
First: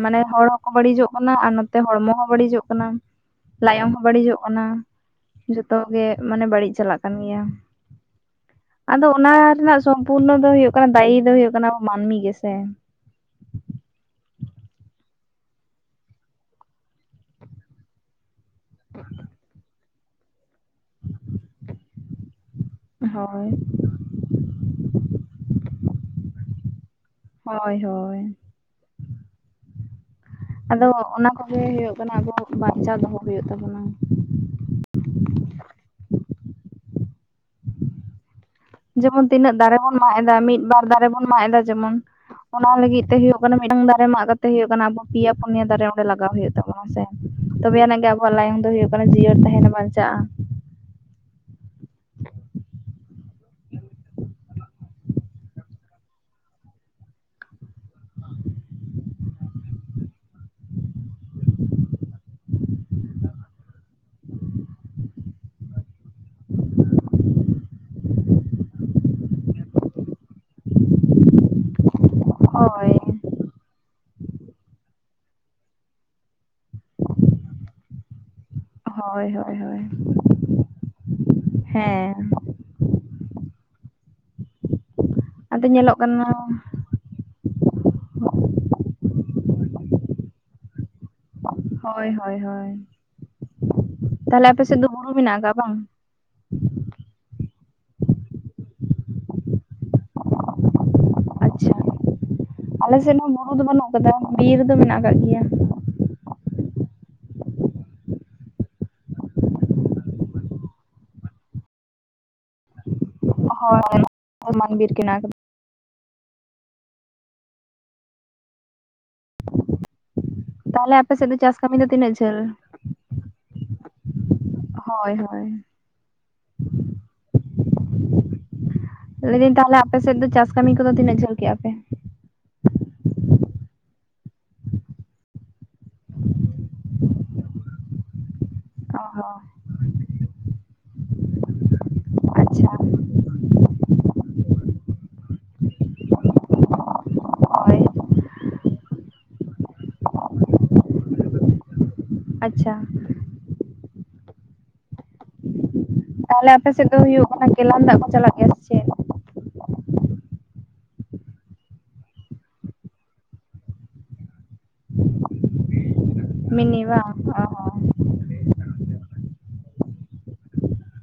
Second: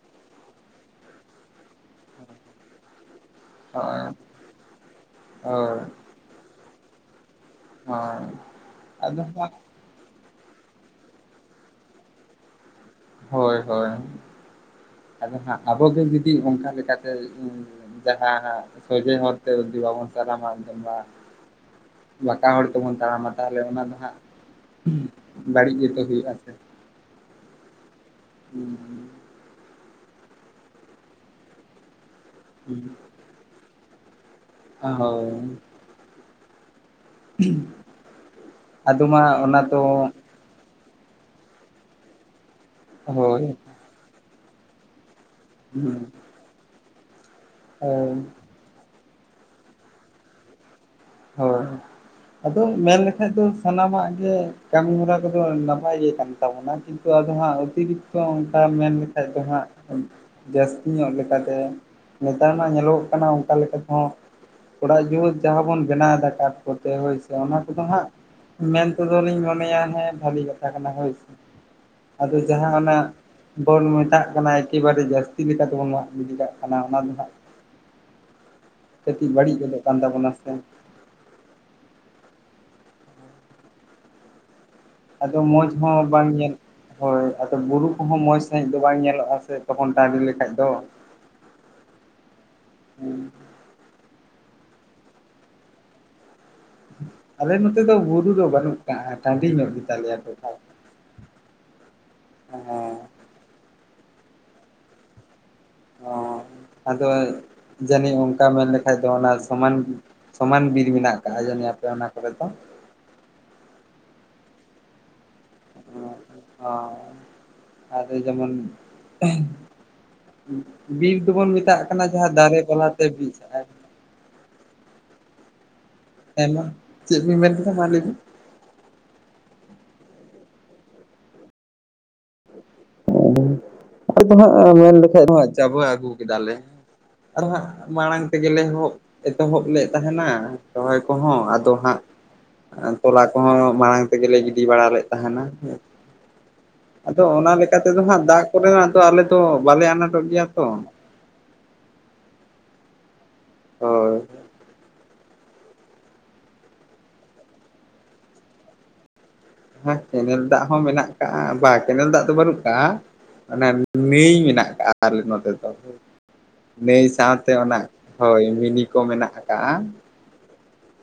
ᱢᱟᱱᱮ ᱦᱚᱲ ᱦᱚᱸᱠᱚ ᱵᱟᱹᱲᱤᱡᱚᱜ ᱠᱟᱱᱟ ᱟᱨ ᱱᱚᱛᱮ ᱦᱚᱲᱢᱚ ᱦᱚᱸ ᱵᱟᱹᱲᱤᱡᱚᱜ ᱠᱟᱱᱟ ᱞᱟᱭᱚᱝ ᱦᱚᱸ ᱦᱳᱭ ᱵᱟᱹᱲᱤᱡᱚᱜ ᱠᱟᱱᱟ ᱾ ᱡᱚᱛᱚ ᱦᱳᱭ ᱜᱮ ᱢᱟᱱᱮ ᱵᱟᱹᱲᱤᱡ ᱪᱟᱞᱟᱜ ᱠᱟᱱ ᱜᱮᱭᱟ ᱦᱳᱭ ᱟᱫᱚ ᱚᱱᱟ ᱨᱮᱱᱟᱜ ᱼᱼ ᱥᱚᱢᱯᱩᱨᱱᱚ ᱫᱚ ᱦᱩᱭᱩᱜ ᱠᱟᱱᱟ ᱫᱟᱭᱤ ᱫᱚ ᱦᱚᱭᱩᱜ ᱠᱟᱱᱟ ᱟᱵᱚ ᱢᱟᱹᱱᱢᱤ ᱜᱮ ᱥᱮ ᱾ ᱦᱳᱭ ᱦᱳᱭ ᱾ ᱟᱫᱚ ᱦᱟᱜ ᱟᱵᱚ ᱜᱮ ᱡᱩᱫᱤ ᱚᱱᱠᱟ ᱞᱮᱠᱟᱛᱮ ᱡᱟᱦᱟᱸ ᱦᱟᱸᱜ ᱼᱼ ᱥᱚᱡᱮ ᱦᱚᱨᱛᱮ ᱡᱩᱫᱤ ᱵᱟᱵᱚᱱ ᱛᱟᱲᱟᱢᱟ [unintelligible] ᱵᱟᱠᱟ ᱦᱚᱲ ᱛᱮ ᱵᱚᱱ ᱛᱟᱲᱟᱢᱟ ᱦᱳᱭ ᱛᱟᱦᱚᱞᱮ ᱚᱱᱟ ᱫᱚ ᱦᱟᱸᱜᱼᱼ ᱵᱟᱹᱲᱤᱡ ᱜᱮ ᱛᱚ ᱦᱩᱭᱩᱜᱼᱟ ᱥᱮ ᱾ ᱦᱳᱭ ᱦᱳᱭ ᱾ ᱦᱩᱸᱻ ᱟᱫᱚ ᱚᱱᱟ ᱠᱚᱜᱮ ᱦᱩᱭᱩᱜ ᱠᱟᱱᱟ ᱟᱵᱚ ᱵᱟᱧᱪᱟᱣ ᱫᱚᱦᱚ ᱦᱩᱭᱩᱜ ᱛᱟᱵᱚᱱᱟ ᱾ ᱦᱳᱭ ᱾ [unintelligible] ᱟᱫᱚ ᱢᱟ ᱡᱮᱢᱚᱱ ᱛᱤᱱᱟᱹᱜ ᱚᱱᱟ ᱫᱟᱨᱮ ᱫᱚ ᱵᱚᱱ ᱢᱟᱜ ᱮᱫᱟ ᱢᱤᱫᱵᱟᱨ ᱫᱟᱨᱮ ᱵᱚᱱ ᱢᱟᱜ ᱮᱫᱟ ᱡᱮᱢᱚᱱ ᱼᱼ ᱚᱱᱟ ᱞᱟᱹᱜᱤᱫ ᱛᱮ ᱦᱳᱭ ᱦᱳᱭ ᱦᱳᱭᱳᱜ ᱠᱟᱱᱟ ᱢᱤᱫᱴᱟᱝ ᱫᱟᱨᱮ ᱢᱟᱜ ᱠᱟᱛᱮ ᱦᱳᱭᱳᱜ ᱠᱟᱱᱟ ᱟᱵᱚ ᱯᱮᱭᱟ ᱯᱩᱱᱭᱟ ᱫᱟᱨᱮ ᱚᱸᱰᱮ ᱞᱟᱜᱟᱣ ᱦᱩᱭᱩᱜ ᱛᱟᱵᱚᱱᱟᱸ ᱥᱮ ᱾ ᱛᱚᱵᱮ ᱟᱱᱟᱝ ᱜᱮ ᱟᱵᱚᱣᱟᱜ ᱞᱟᱭᱚᱝ ᱫᱚ ᱦᱩᱭᱩᱜ ᱠᱟᱱᱟ ᱡᱤᱭᱟᱹᱲ ᱛᱟᱦᱮᱱ ᱵᱟᱧᱪᱟᱜᱼᱟ ᱾ ᱦᱳᱭ ᱾ ᱟᱫᱚ ᱢᱮᱱ ᱞᱮᱠᱷᱟᱡ ᱫᱚ ᱥᱟᱱᱟᱢᱟᱜ ᱜᱮ ᱠᱟᱹᱢᱤ ᱦᱚᱨᱟ ᱠᱚ ᱫᱚ ᱱᱟᱯᱟᱭ ᱜᱮ ᱠᱟᱱ ᱛᱟᱵᱚᱱᱟ ᱠᱤᱱᱛᱩ ᱼᱼ ᱟᱫᱚ ᱦᱟᱸᱜ ᱚᱛᱤᱨᱤᱠᱛᱚ ᱚᱱᱠᱟ ᱢᱮᱱ ᱞᱮᱠᱷᱟᱡ ᱫᱚ ᱦᱟᱸᱜ ᱼᱼ ᱡᱟᱹᱥᱛᱤ ᱧᱚᱜ ᱞᱮᱠᱟᱛᱮ ᱱᱮᱛᱟᱨ ᱢᱟ ᱧᱮᱞᱚᱜᱚᱜ ᱠᱟᱱᱟ ᱚᱱᱠᱟ ᱞᱮᱠᱟ ᱛᱮᱦᱚᱸᱼᱼ ᱚᱲᱟᱜ ᱫᱩᱣᱟᱹᱨ ᱡᱟᱦᱟᱸ ᱵᱚᱱ ᱵᱮᱱᱟᱣ ᱮᱫᱟ ᱠᱟᱴᱷ ᱠᱚᱛᱮ ᱦᱳᱭ ᱥᱮ ᱚᱱᱟ ᱠᱚ ᱫᱚ ᱦᱟᱸᱜᱼᱼ ᱢᱮᱱ ᱛᱮᱫᱚ ᱞᱤᱧ ᱢᱚᱱᱮᱭᱟ ᱦᱮᱸ ᱵᱷᱟᱞᱤ ᱠᱟᱛᱷᱟ ᱠᱟᱱᱟ ᱦᱳᱭ ᱥᱮ ᱟᱫᱚ ᱡᱟᱦᱟᱸ ᱦᱟᱱᱟ ᱦᱳᱭ ᱼᱼ ᱵᱚᱱ ᱢᱮᱛᱟᱜ ᱠᱟᱱᱟ ᱮᱠᱮᱵᱟᱨᱮ ᱡᱟᱹᱥᱛᱤ ᱞᱮᱠᱟ ᱛᱮᱵᱚᱱ ᱢᱟᱜ ᱜᱤᱰᱤ ᱠᱟᱜ ᱠᱟᱱᱟ ᱚᱱᱟ ᱫᱚ ᱦᱟᱸᱜ ᱼᱼ ᱦᱳᱭ ᱠᱟᱹᱴᱤᱡ ᱦᱳᱭ ᱵᱟᱹᱲᱤᱡ ᱦᱳᱭ ᱜᱚᱫᱚᱜ ᱠᱟᱱ ᱛᱟᱵᱚᱱᱟ ᱥᱮ ᱾ ᱦᱮᱸ ᱾ ᱟᱫᱚ ᱢᱚᱡᱽ ᱧᱮᱞᱚᱜ ᱦᱚᱸ ᱠᱟᱱᱟ ᱵᱟᱝ ᱧᱮᱞᱼᱼ ᱦᱳᱭ ᱟᱫᱚ ᱵᱩᱨᱩ ᱠᱚᱦᱚᱸ ᱢᱚᱡᱽ ᱥᱟᱺᱦᱤᱡ ᱫᱚ ᱵᱟᱝ ᱧᱮᱞᱚᱜᱼᱟ ᱥᱮ ᱛᱚᱠᱷᱚᱱ ᱴᱟᱺᱰᱤ ᱞᱮᱠᱷᱟᱡ ᱫᱚ ᱾ ᱦᱳᱭ ᱦᱳᱭ ᱦᱳᱭ ᱦᱮᱸ ᱛᱟᱦᱚᱞᱮ ᱟᱯᱮ ᱥᱮᱫ ᱫᱚ ᱵᱩᱨᱩ ᱢᱮᱱᱟᱜ ᱟᱠᱟᱜᱼᱟ ᱵᱟᱝ? ᱟᱞᱮ ᱱᱚᱛᱮ ᱫᱚ ᱵᱩᱨᱩ ᱫᱚ ᱵᱟᱹᱱᱩᱜ ᱠᱟᱜᱼᱟ ᱴᱟᱺᱰᱤ ᱧᱚᱜ ᱜᱮ ᱛᱟᱞᱮᱭᱟ ᱾ ᱟᱪᱪᱷᱟ ᱟᱞᱮ ᱦᱮᱸ ᱥᱮᱫ ᱦᱚᱸᱼᱼ ᱵᱩᱨᱩ ᱫᱚ ᱵᱟᱹᱱᱩᱜ ᱟᱠᱟᱫᱟ ᱵᱤᱨ ᱫᱚ ᱢᱮᱱᱟᱜ ᱟᱠᱟᱫ ᱜᱮᱭᱟ ᱾ ᱚᱻ ᱟᱫᱚ ᱡᱟᱹᱱᱤᱡ ᱚᱱᱠᱟ ᱢᱮᱱ ᱞᱮᱠᱷᱟᱡ ᱫᱚ ᱚᱱᱟ ᱥᱚᱢᱟᱱ ᱼᱼ ᱥᱚᱢᱟᱱ ᱵᱤᱨ ᱢᱮᱱᱟᱜ ᱟᱠᱟᱫᱼᱟ ᱡᱟᱱᱤᱡ ᱟᱯᱮ ᱚᱱᱟ ᱠᱚᱨᱮ ᱫᱚ? ᱦᱳᱭ ᱚᱱᱟ ᱥᱚᱢᱟᱱ ᱵᱤᱨ ᱠᱟᱱᱟ ᱾ [unintelligible] ᱟᱫᱚ ᱡᱮᱢᱚᱱ ᱛᱟᱦᱞᱮ ᱼᱼ ᱟᱯᱮ ᱵᱤᱨ ᱥᱮᱫ ᱫᱚ ᱫᱚᱵᱚᱱ ᱪᱟᱥ ᱠᱟᱹᱢᱤ ᱢᱮᱛᱟᱜ ᱫᱚ ᱠᱟᱱᱟ ᱛᱤᱱᱟᱹᱜ ᱡᱟᱦᱟᱸ ᱡᱷᱟᱹᱞ ᱫᱟᱨᱮ ᱯᱟᱞᱦᱟ ᱛᱮ ᱵᱤᱨ ᱼᱼ ᱦᱳᱭ ᱦᱳᱭ ᱾ ᱟᱭᱢᱟ ᱼᱼ ᱪᱮᱫ ᱵᱤᱱ ᱢᱮᱱ ᱠᱮᱫᱟ ᱢᱟ ᱞᱟᱹᱭ ᱵᱤᱱ ᱾ ᱞᱟᱹᱭᱫᱟᱹᱧ ᱛᱟᱦᱞᱮ ᱟᱯᱮ ᱥᱮᱫ ᱫᱚ ᱪᱟᱥ ᱠᱟᱹᱢᱤ ᱠᱚᱫᱚ ᱛᱤᱱᱟᱹᱜ ᱡᱷᱟᱹᱞ ᱠᱮᱫᱼᱟ ᱯᱮ? ᱟᱫᱚ ᱦᱟᱸᱜ ᱢᱮᱱ ᱞᱮᱠᱷᱟᱡ ᱫᱚ ᱦᱟᱸᱜ ᱪᱟᱵᱟ ᱟᱹᱜᱩ ᱠᱮᱫᱟᱞᱮ ᱾ ᱟᱨ ᱦᱟᱸᱜ ᱢᱟᱲᱟᱝ ᱛᱮ ᱜᱮᱞᱮ ᱮᱦᱚᱵ ᱚ ᱦᱚᱸ ᱮᱛᱚᱦᱚᱵ ᱞᱮᱫ ᱛᱟᱦᱮᱱᱟ ᱨᱚᱦᱚᱭ ᱠᱚᱦᱚᱸ ᱟᱫᱚ ᱦᱟᱸᱜ ᱟᱪᱪᱷᱟ ᱼᱼ ᱛᱚᱞᱟ ᱠᱚᱦᱚᱸ ᱢᱟᱲᱟᱝ ᱼᱼ ᱛᱮ ᱜᱮᱞᱮ ᱜᱤᱰᱤ ᱵᱟᱲᱟ ᱞᱮᱫ ᱛᱟᱦᱮᱱᱟ ᱟᱫᱚ ᱚᱱᱟ ᱼᱼ ᱦᱳᱭ ᱛᱮ ᱫᱚ ᱦᱟᱸᱜ ᱫᱟᱜ ᱠᱚ ᱨᱮᱱᱟᱜ ᱫᱚ ᱟᱞᱮ ᱫᱚ ᱵᱟᱞᱮ ᱟᱱᱟᱴᱚᱜ ᱜᱮᱭᱟ ᱛᱚ ᱾ ᱟᱪᱪᱷᱟ ᱾ ᱦᱳᱭ ᱾ ᱛᱟᱦᱚᱞᱮ ᱟᱯᱮ ᱥᱮᱫ ᱫᱚ ᱦᱩᱭᱩᱜ ᱠᱟᱱᱟ ᱠᱮᱞᱟᱱ ᱫᱟᱜ ᱠᱚ ᱪᱟᱞᱟᱜ ᱜᱮᱭᱟ ᱥᱮ ᱪᱮᱫ? ᱦᱮᱸ ᱠᱮᱱᱮᱞ ᱫᱟᱜ ᱦᱚᱸ ᱢᱮᱱᱟᱜ ᱠᱟᱜᱼᱟ, ᱵᱟ ᱠᱮᱱᱮᱞ ᱫᱟᱜ ᱫᱚ ᱵᱟᱹᱱᱩᱜ ᱠᱟᱜᱼᱟ ᱾ ᱚᱱᱟ ᱱᱟᱹᱭ ᱢᱮᱱᱟᱜ ᱠᱟᱜᱼᱟ ᱟᱞᱮ ᱱᱚᱛᱮ ᱫᱚ ᱢᱤᱱᱤ ᱱᱟᱹᱭ ᱵᱟᱝ ᱚ ᱥᱟᱶᱛᱮ ᱚᱱᱟ ᱦᱚᱸ ᱼᱼ ᱦᱳᱭ ᱢᱤᱱᱤ ᱠᱚ ᱢᱮᱱᱟᱜ ᱟᱠᱟᱜᱼᱟ᱾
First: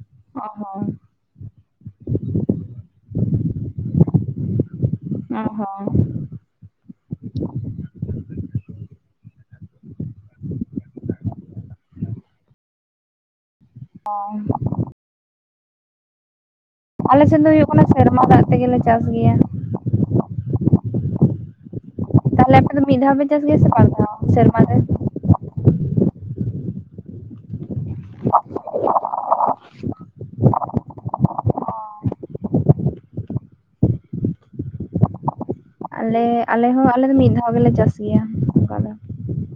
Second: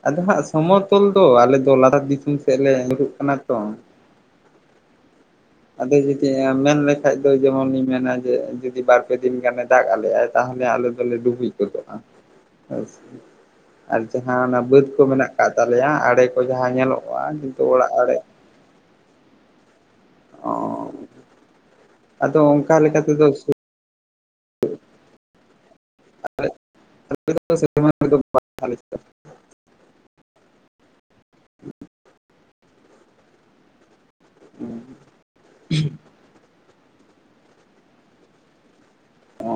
ᱟᱫᱚ ᱦᱟᱸᱜ ᱚ ᱦᱚᱸ ᱥᱚᱢᱚᱛᱚᱞ ᱫᱚ ᱟᱞᱮ ᱫᱚ ᱞᱟᱛᱟᱨ ᱫᱤᱥᱚᱢ ᱥᱮᱫ ᱞᱮ ᱧᱩᱨᱩᱜ ᱠᱟᱱᱟ ᱛᱚ᱾ ᱚ ᱦᱚᱸ ᱟᱫᱚ ᱡᱩᱫᱤ, ᱢᱮᱱ ᱞᱮᱠᱷᱟᱡ ᱫᱚ ᱡᱮᱢᱚᱱᱤᱧ ᱢᱮᱱᱟ ᱡᱮ ᱡᱩᱫᱤ ᱵᱟᱨᱯᱮ ᱫᱤᱱ ᱜᱟᱱᱮ ᱫᱟᱜ ᱟᱞᱮᱼᱟᱭ ᱛᱟᱦᱚᱞᱮ ᱟᱞᱮ ᱫᱚᱞᱮ ᱰᱩᱵᱩᱡ [unintelligible] ᱟᱨ ᱡᱟᱦᱟᱸ ᱚᱱᱟ ᱚ ᱵᱟᱹᱫᱽ ᱠᱚ ᱢᱮᱱᱟᱜ ᱠᱟᱫ ᱛᱟᱞᱮᱭᱟ ᱟᱲᱮ ᱠᱚ ᱡᱟᱦᱟᱸ ᱧᱮᱞᱚᱜᱼᱟ ᱟᱞᱮ ᱥᱮᱫ ᱫᱚ ᱦᱩᱭᱩᱜ ᱱᱤᱛᱳᱜ ᱠᱟᱱᱟ ᱚᱲᱟᱜ ᱟᱲᱮ ᱥᱮᱨᱢᱟ ᱫᱟᱜ ᱛᱮᱜᱮᱞᱮ ᱪᱟᱥ ᱜᱮᱭᱟ᱾ ᱚ ᱟᱫᱚ ᱛᱟᱦᱚᱞᱮ ᱟᱯᱮ ᱚᱱᱠᱟ ᱫᱚ ᱢᱤᱫ ᱞᱮᱠᱟ ᱫᱷᱟᱣ ᱯᱮ ᱛᱮᱫᱚ ᱪᱟᱥ ᱜᱮᱭᱟ ᱥᱮ ᱵᱟᱨ ᱫᱷᱟᱣ ᱥᱮᱨᱢᱟ ᱨᱮ, [unintelligible] [unintelligible] ᱟᱞᱮ ᱟᱞᱮ ᱦᱚᱸ ᱟᱞᱮ ᱫᱚ ᱢᱤᱫ ᱫᱷᱟᱣ ᱜᱮᱞᱮ ᱪᱟᱥ ᱜᱮᱭᱟ ᱚᱱᱠᱟ ᱫᱚ᱾ ᱚ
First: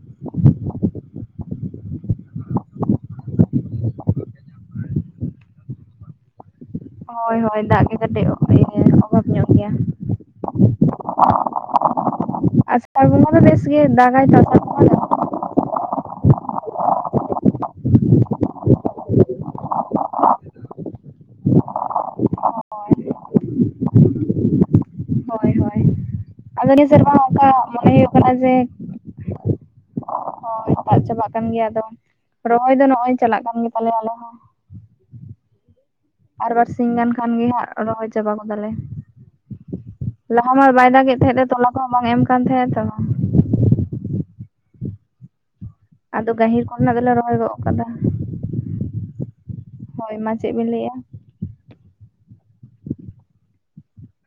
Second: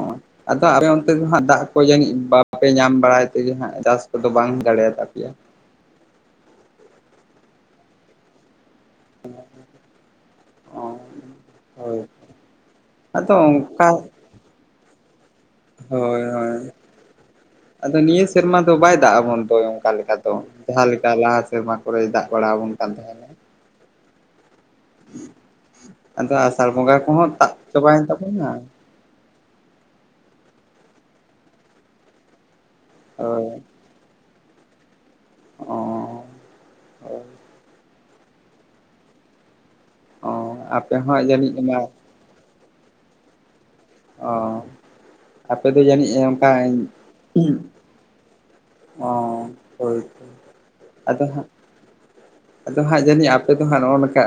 ᱟᱫᱚ ᱟᱞᱮ ᱚᱱᱛᱮ ᱫᱚᱜ ᱫᱟᱜ ᱠᱚ ᱡᱟᱹᱱᱤᱡ ᱵᱟᱯᱮ ᱧᱟᱢ ᱵᱟᱲᱟᱭ ᱛᱮᱜᱮ ᱦᱟᱸᱜ ᱪᱟᱥ ᱠᱚᱫᱚ ᱵᱟᱝ ᱦᱩᱭ ᱫᱟᱲᱮᱭᱟᱛᱟᱯᱮᱭᱟ᱾ ᱦᱳᱭ ᱦᱳᱭ ᱫᱟᱜ ᱜᱮ ᱠᱟᱹᱴᱤᱡ ᱚᱵᱷᱟᱵᱽ ᱧᱚᱜ ᱜᱮᱭᱟ᱾ ᱚ ᱦᱳᱭ ᱟᱫᱚ [unintelligible] ᱵᱮᱥ ᱜᱮ ᱚᱱᱠᱟ ᱫᱟᱜᱟᱭ ᱫᱟᱜᱟᱭ ᱦᱳᱭ ᱦᱳᱭ ᱟᱫᱚ ᱱᱤᱭᱟᱹ ᱥᱮᱨᱢᱟ ᱫᱚ ᱵᱟᱭ ᱫᱟᱜ ᱟᱵᱚᱱ ᱫᱚ ᱚᱱᱠᱟ ᱞᱮᱠᱟ ᱫᱚ᱾ ᱡᱟᱦᱟᱸ ᱞᱮᱠᱟ ᱞᱟᱦᱟ ᱥᱮᱨᱢᱟ ᱠᱚᱨᱮ ᱫᱟᱜ ᱵᱟᱲᱟ ᱟᱵᱚᱱ ᱠᱟᱱ ᱛᱟᱦᱮᱱ ᱦᱳᱭ ᱦᱳᱭ ᱟᱫᱚ ᱟᱥᱟᱲ ᱱᱤᱭᱟᱹ ᱵᱚᱸᱜᱟ ᱥᱮᱨᱢᱟ ᱠᱚᱦᱚᱸ ᱚᱱᱠᱟ ᱛᱟᱜ ᱢᱚᱱᱮ ᱪᱟᱵᱟᱭᱮᱱ ᱦᱩᱭᱩᱜ ᱠᱟᱱᱟ ᱛᱟᱵᱚᱱᱟ᱾ ᱡᱮ ᱦᱳᱭ ᱫᱟᱜ ᱪᱟᱵᱟᱜ ᱠᱟᱱ ᱜᱮᱭᱟ ᱟᱫᱚ ᱨᱚᱦᱚᱭ ᱫᱚ ᱱᱚᱜᱼᱚᱭ ᱪᱟᱞᱟᱜ ᱦᱳᱭ ᱠᱟᱱ ᱜᱮᱛᱟᱞᱮᱭᱟ ᱟᱞᱮ ᱦᱚᱸ ᱚ ᱟᱨ ᱵᱟᱨ ᱥᱤᱧ ᱜᱟᱱ ᱠᱷᱟᱱ ᱜᱮ ᱦᱟᱜ ᱨᱚᱦᱚᱭ ᱪᱟᱵᱟ ᱜᱚᱫᱟᱞᱮ, ᱚ ᱞᱟᱦᱟ ᱢᱟ ᱵᱟᱭ ᱟᱯᱮ ᱫᱟᱜᱮᱫ ᱦᱚᱸ ᱛᱟᱦᱮᱸ ᱡᱟᱹᱱᱤᱡ ᱛᱚᱞᱟ ᱚᱱᱟ ᱠᱚᱦᱚᱸ ᱵᱟᱝ ᱮᱢ ᱛᱟᱦᱮᱸᱜᱼᱟ ᱛᱚ ᱚ ᱟᱯᱮ ᱫᱚ ᱡᱟᱹᱱᱤᱡ ᱟᱫᱚ ᱚᱱᱠᱟ ᱜᱟᱹᱦᱤᱨ ᱠᱚᱨᱮᱱᱟᱜ ᱫᱚᱞᱮ ᱨᱚᱦᱚᱭ ᱜᱚᱫ ᱠᱟᱫᱟ ᱚ ᱦᱳᱭ ᱛᱚ ᱢᱟ ᱪᱮᱫ ᱵᱤᱱ ᱞᱟᱹᱭᱮᱜᱼᱟ ᱟᱫᱚ ᱦᱟᱜ ᱟᱫᱚ ᱦᱟᱸᱜ ᱡᱟᱹᱱᱤᱡ ᱟᱯᱮ ᱫᱚ ᱦᱟᱸᱜ ᱱᱚᱜᱚ ᱱᱚᱝᱠᱟ,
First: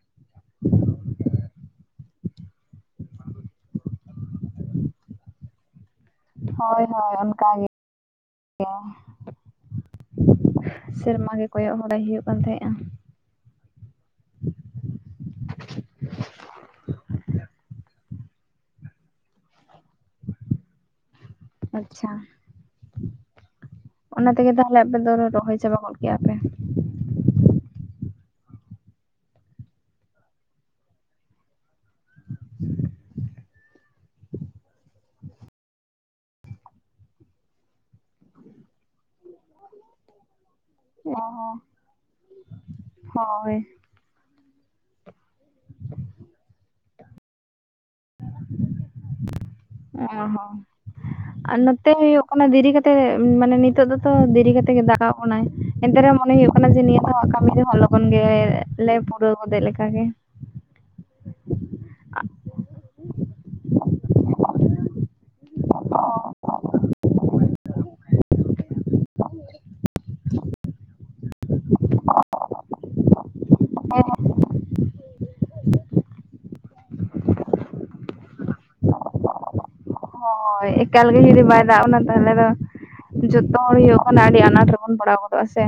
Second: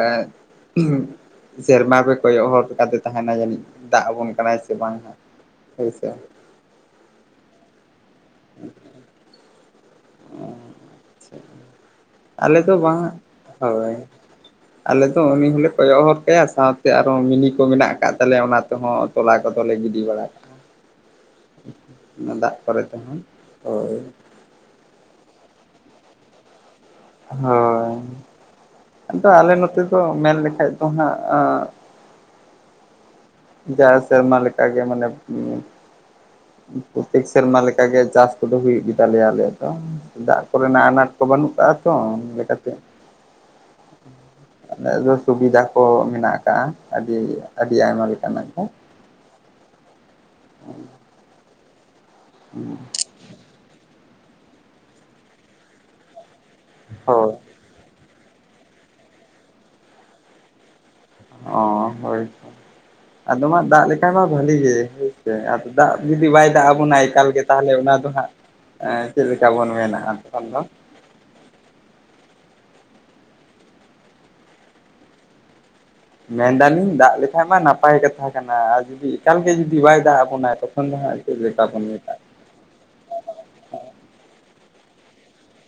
ᱥᱮᱨᱢᱟ ᱨᱮ ᱠᱚᱭᱚᱜ ᱦᱚᱨ ᱠᱟᱛᱮ ᱛᱟᱦᱮᱱᱟ ᱡᱟᱹᱱᱤᱡ ᱫᱟᱜ ᱟᱵᱚᱱ ᱠᱟᱱᱟᱭ ᱥᱮ ᱵᱟᱝ ᱦᱟᱜ ᱦᱳᱭᱥᱮ ᱦᱳᱭ ᱦᱳᱭ ᱚᱱᱠᱟᱜᱮ᱾ ᱥᱮᱨᱢᱟ ᱜᱮ ᱠᱚᱭᱚᱜ ᱵᱟᱲᱟᱭ ᱦᱩᱭᱩᱜ ᱠᱟᱱ ᱟᱞᱮ ᱛᱟᱦᱮᱸᱫᱼᱟ᱾ ᱫᱚ ᱵᱟᱝ ᱦᱳᱭ ᱟᱞᱮ ᱫᱚ ᱩᱱᱤ ᱦᱚᱸᱞᱮ ᱠᱚᱭᱚᱜ ᱦᱚᱨ ᱠᱟᱭᱟ, ᱥᱟᱶᱛᱮ ᱟᱨᱦᱚ ᱢᱤᱱᱤ ᱠᱚ ᱢᱮᱱᱟᱜ ᱟᱠᱟᱫ ᱛᱟᱞᱮᱭᱟ ᱚᱱᱟ ᱛᱮᱦᱚᱸ᱾ ᱛᱚᱞᱟ ᱠᱚᱫᱚ ᱞᱮ ᱜᱤᱰᱤ ᱵᱟᱲᱟ ᱟᱪᱪᱷᱟ ᱠᱟᱜ-ᱟ᱾ ᱫᱟᱜ ᱠᱚᱨᱮ ᱛᱮᱦᱚᱸ ᱦᱳᱭ ᱚᱱᱟ ᱛᱮᱜᱮ ᱛᱟᱦᱚᱞᱮ ᱟᱯᱮ ᱫᱚ ᱨᱚᱦᱚᱭ ᱪᱟᱵᱟ ᱜᱚᱫ ᱠᱮᱭᱟ ᱯᱮ᱾ ᱦᱳᱭ, ᱟᱫᱚ ᱟᱞᱮ ᱱᱚᱛᱮ ᱫᱚ ᱢᱮᱱ ᱞᱮᱠᱷᱟᱡ ᱫᱚ ᱦᱟᱸᱜ [inaudible] ᱡᱟᱣ ᱥᱮᱨᱢᱟ ᱞᱮᱠᱟᱜᱮ ᱢᱟᱱᱮ ᱯᱩᱛᱤ ᱥᱮᱨᱢᱟ ᱞᱮᱠᱟ ᱜᱮ ᱪᱟᱥ ᱠᱚᱫᱚ ᱦᱩᱭᱩᱜ ᱜᱮᱛᱟᱞᱮᱭᱟ ᱟᱞᱮᱭᱟᱜ ᱫᱚ᱾ ᱫᱟᱜ ᱠᱚᱨᱮᱱᱟᱜ ᱟᱱᱟᱴ ᱠᱚ ᱚ ᱵᱟᱹᱱᱩᱜ ᱠᱟᱜᱼᱟ ᱛᱚ ᱞᱮᱠᱟᱛᱮ ᱦᱚᱸ ᱦᱳᱭ ᱟᱞᱮ ᱫᱚ ᱥᱩᱵᱤᱫᱷᱟ ᱠᱚ ᱢᱮᱱᱟᱜ ᱟᱠᱟᱜᱼᱟ ᱟᱹᱰᱤ ᱟᱹᱰᱤ ᱟᱭᱢᱟ ᱞᱮᱠᱟᱱᱟᱜ ᱜᱮ᱾ ᱚ ᱦᱚᱸ ᱟᱨ ᱱᱚᱛᱮ ᱦᱩᱭᱩᱜ ᱠᱟᱱᱟ ᱫᱮᱨᱤ ᱠᱟᱛᱮᱜ ᱢᱟᱱᱮ ᱱᱤᱛᱚᱜ ᱫᱚᱛᱚ ᱫᱮᱨᱤ ᱠᱟᱛᱮᱜ ᱜᱮ ᱫᱟᱜ ᱟᱜ ᱵᱚᱱᱟᱭ ᱮᱱᱛᱮ ᱨᱮᱦ ᱢᱚᱱᱮ ᱦᱩᱭᱩᱜ ᱠᱟᱱᱟ ᱡᱮ ᱱᱤᱭᱟᱹ ᱫᱟᱣ ᱦᱳᱭ ᱟᱜ ᱠᱟᱹᱢᱤ ᱫᱚ ᱛᱚᱠᱷᱚᱱ ᱜᱮ ᱞᱮ ᱯᱩᱨᱟᱹᱣ ᱜᱚᱫᱮᱜ ᱞᱮᱠᱟᱜ ᱜᱮ ᱚ ᱦᱳᱭ ᱛᱚ ᱟᱫᱚ ᱢᱟ ᱫᱟᱜ ᱞᱮᱠᱟ ᱢᱟ ᱵᱟᱹᱞᱤ ᱜᱮ ᱦᱳᱭᱥᱮ ᱟᱫᱚ ᱫᱟᱜ ᱡᱩᱫᱤ ᱵᱟᱭ ᱫᱟᱜ ᱟᱵᱚᱱᱟ ᱮᱠᱟᱞ ᱜᱮ ᱛᱟᱦᱚᱞᱮ ᱚᱱᱟ ᱫᱚ ᱦᱟᱸᱜ ᱮᱜ ᱪᱮᱫ ᱞᱮᱠᱟ ᱵᱚᱱ ᱢᱮᱱᱟ ᱟᱛᱠᱷᱟᱱ ᱫᱚ [unintelligible] ᱢᱮᱱᱫᱟᱞᱤᱧ ᱫᱟᱜ ᱞᱮᱠᱷᱟᱡ ᱢᱟ ᱱᱟᱯᱟᱭ ᱠᱟᱛᱷᱟ ᱠᱟᱱᱟ, ᱟᱨ ᱡᱩᱫᱤ ᱮᱠᱟᱞ ᱜᱮ ᱡᱩᱫᱤ ᱵᱟᱭ ᱫᱟᱜ ᱟᱵᱚᱱᱟᱭ ᱦᱳᱭ ᱛᱚᱠᱷᱚᱱ ᱫᱚ ᱮᱠᱟᱞ ᱜᱮ ᱦᱟᱸᱜ ᱪᱮᱫ ᱡᱩᱫᱤ ᱵᱟᱭ ᱞᱮᱠᱟ ᱫᱟᱜ ᱵᱚᱱ ᱟᱵᱚᱱᱟ ᱢᱮᱛᱟᱜ ᱛᱟᱦᱚᱞᱮ ᱫᱚ ᱡᱚᱛᱚ ᱦᱚᱲ ᱦᱩᱭᱩᱜ ᱠᱟᱱᱟ ᱟᱹᱰᱤ ᱟᱱᱟᱴ ᱨᱮᱵᱚᱱ ᱯᱟᱲᱟᱣ ᱜᱚᱫᱚᱜᱼᱟ ᱥᱮ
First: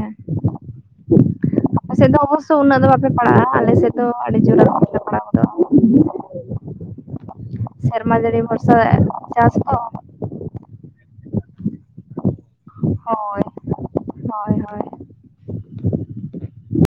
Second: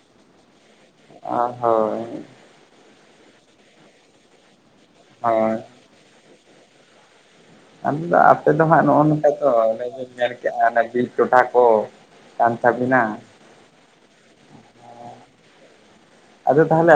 ᱟ ᱦᱳᱭ ᱛᱚ ᱩᱱᱟᱹᱜ ᱫᱚ ᱵᱟᱯᱮ ᱯᱟᱲᱟᱜᱼᱟ ᱟᱞᱮᱥᱮᱫ ᱫᱚ ᱟᱹᱰᱤ ᱡᱳᱨ ᱯᱟᱲᱟᱣ ᱜᱚᱫᱚᱜᱼᱟ ᱦᱳᱭ ᱟᱫᱚ ᱥᱮᱨᱢᱟ ᱡᱟᱹᱲᱤ ᱟᱯᱮ ᱫᱚ ᱵᱷᱚᱨᱥᱟ ᱦᱟᱸᱜ ᱱᱚᱜᱼᱚ ᱱᱚᱝᱠᱟ ᱛᱚ ᱚᱱᱮ ᱵᱤᱱ ᱢᱮᱱ ᱠᱮᱫ ᱟᱨ ᱵᱤᱨ ᱴᱚᱴᱷᱟ ᱠᱚ ᱠᱟᱱ ᱛᱟᱵᱤᱱᱟ ᱦᱳᱭ ᱦᱳᱭ ᱦᱳᱭ ᱟᱫᱚ ᱛᱟᱦᱚᱞᱮ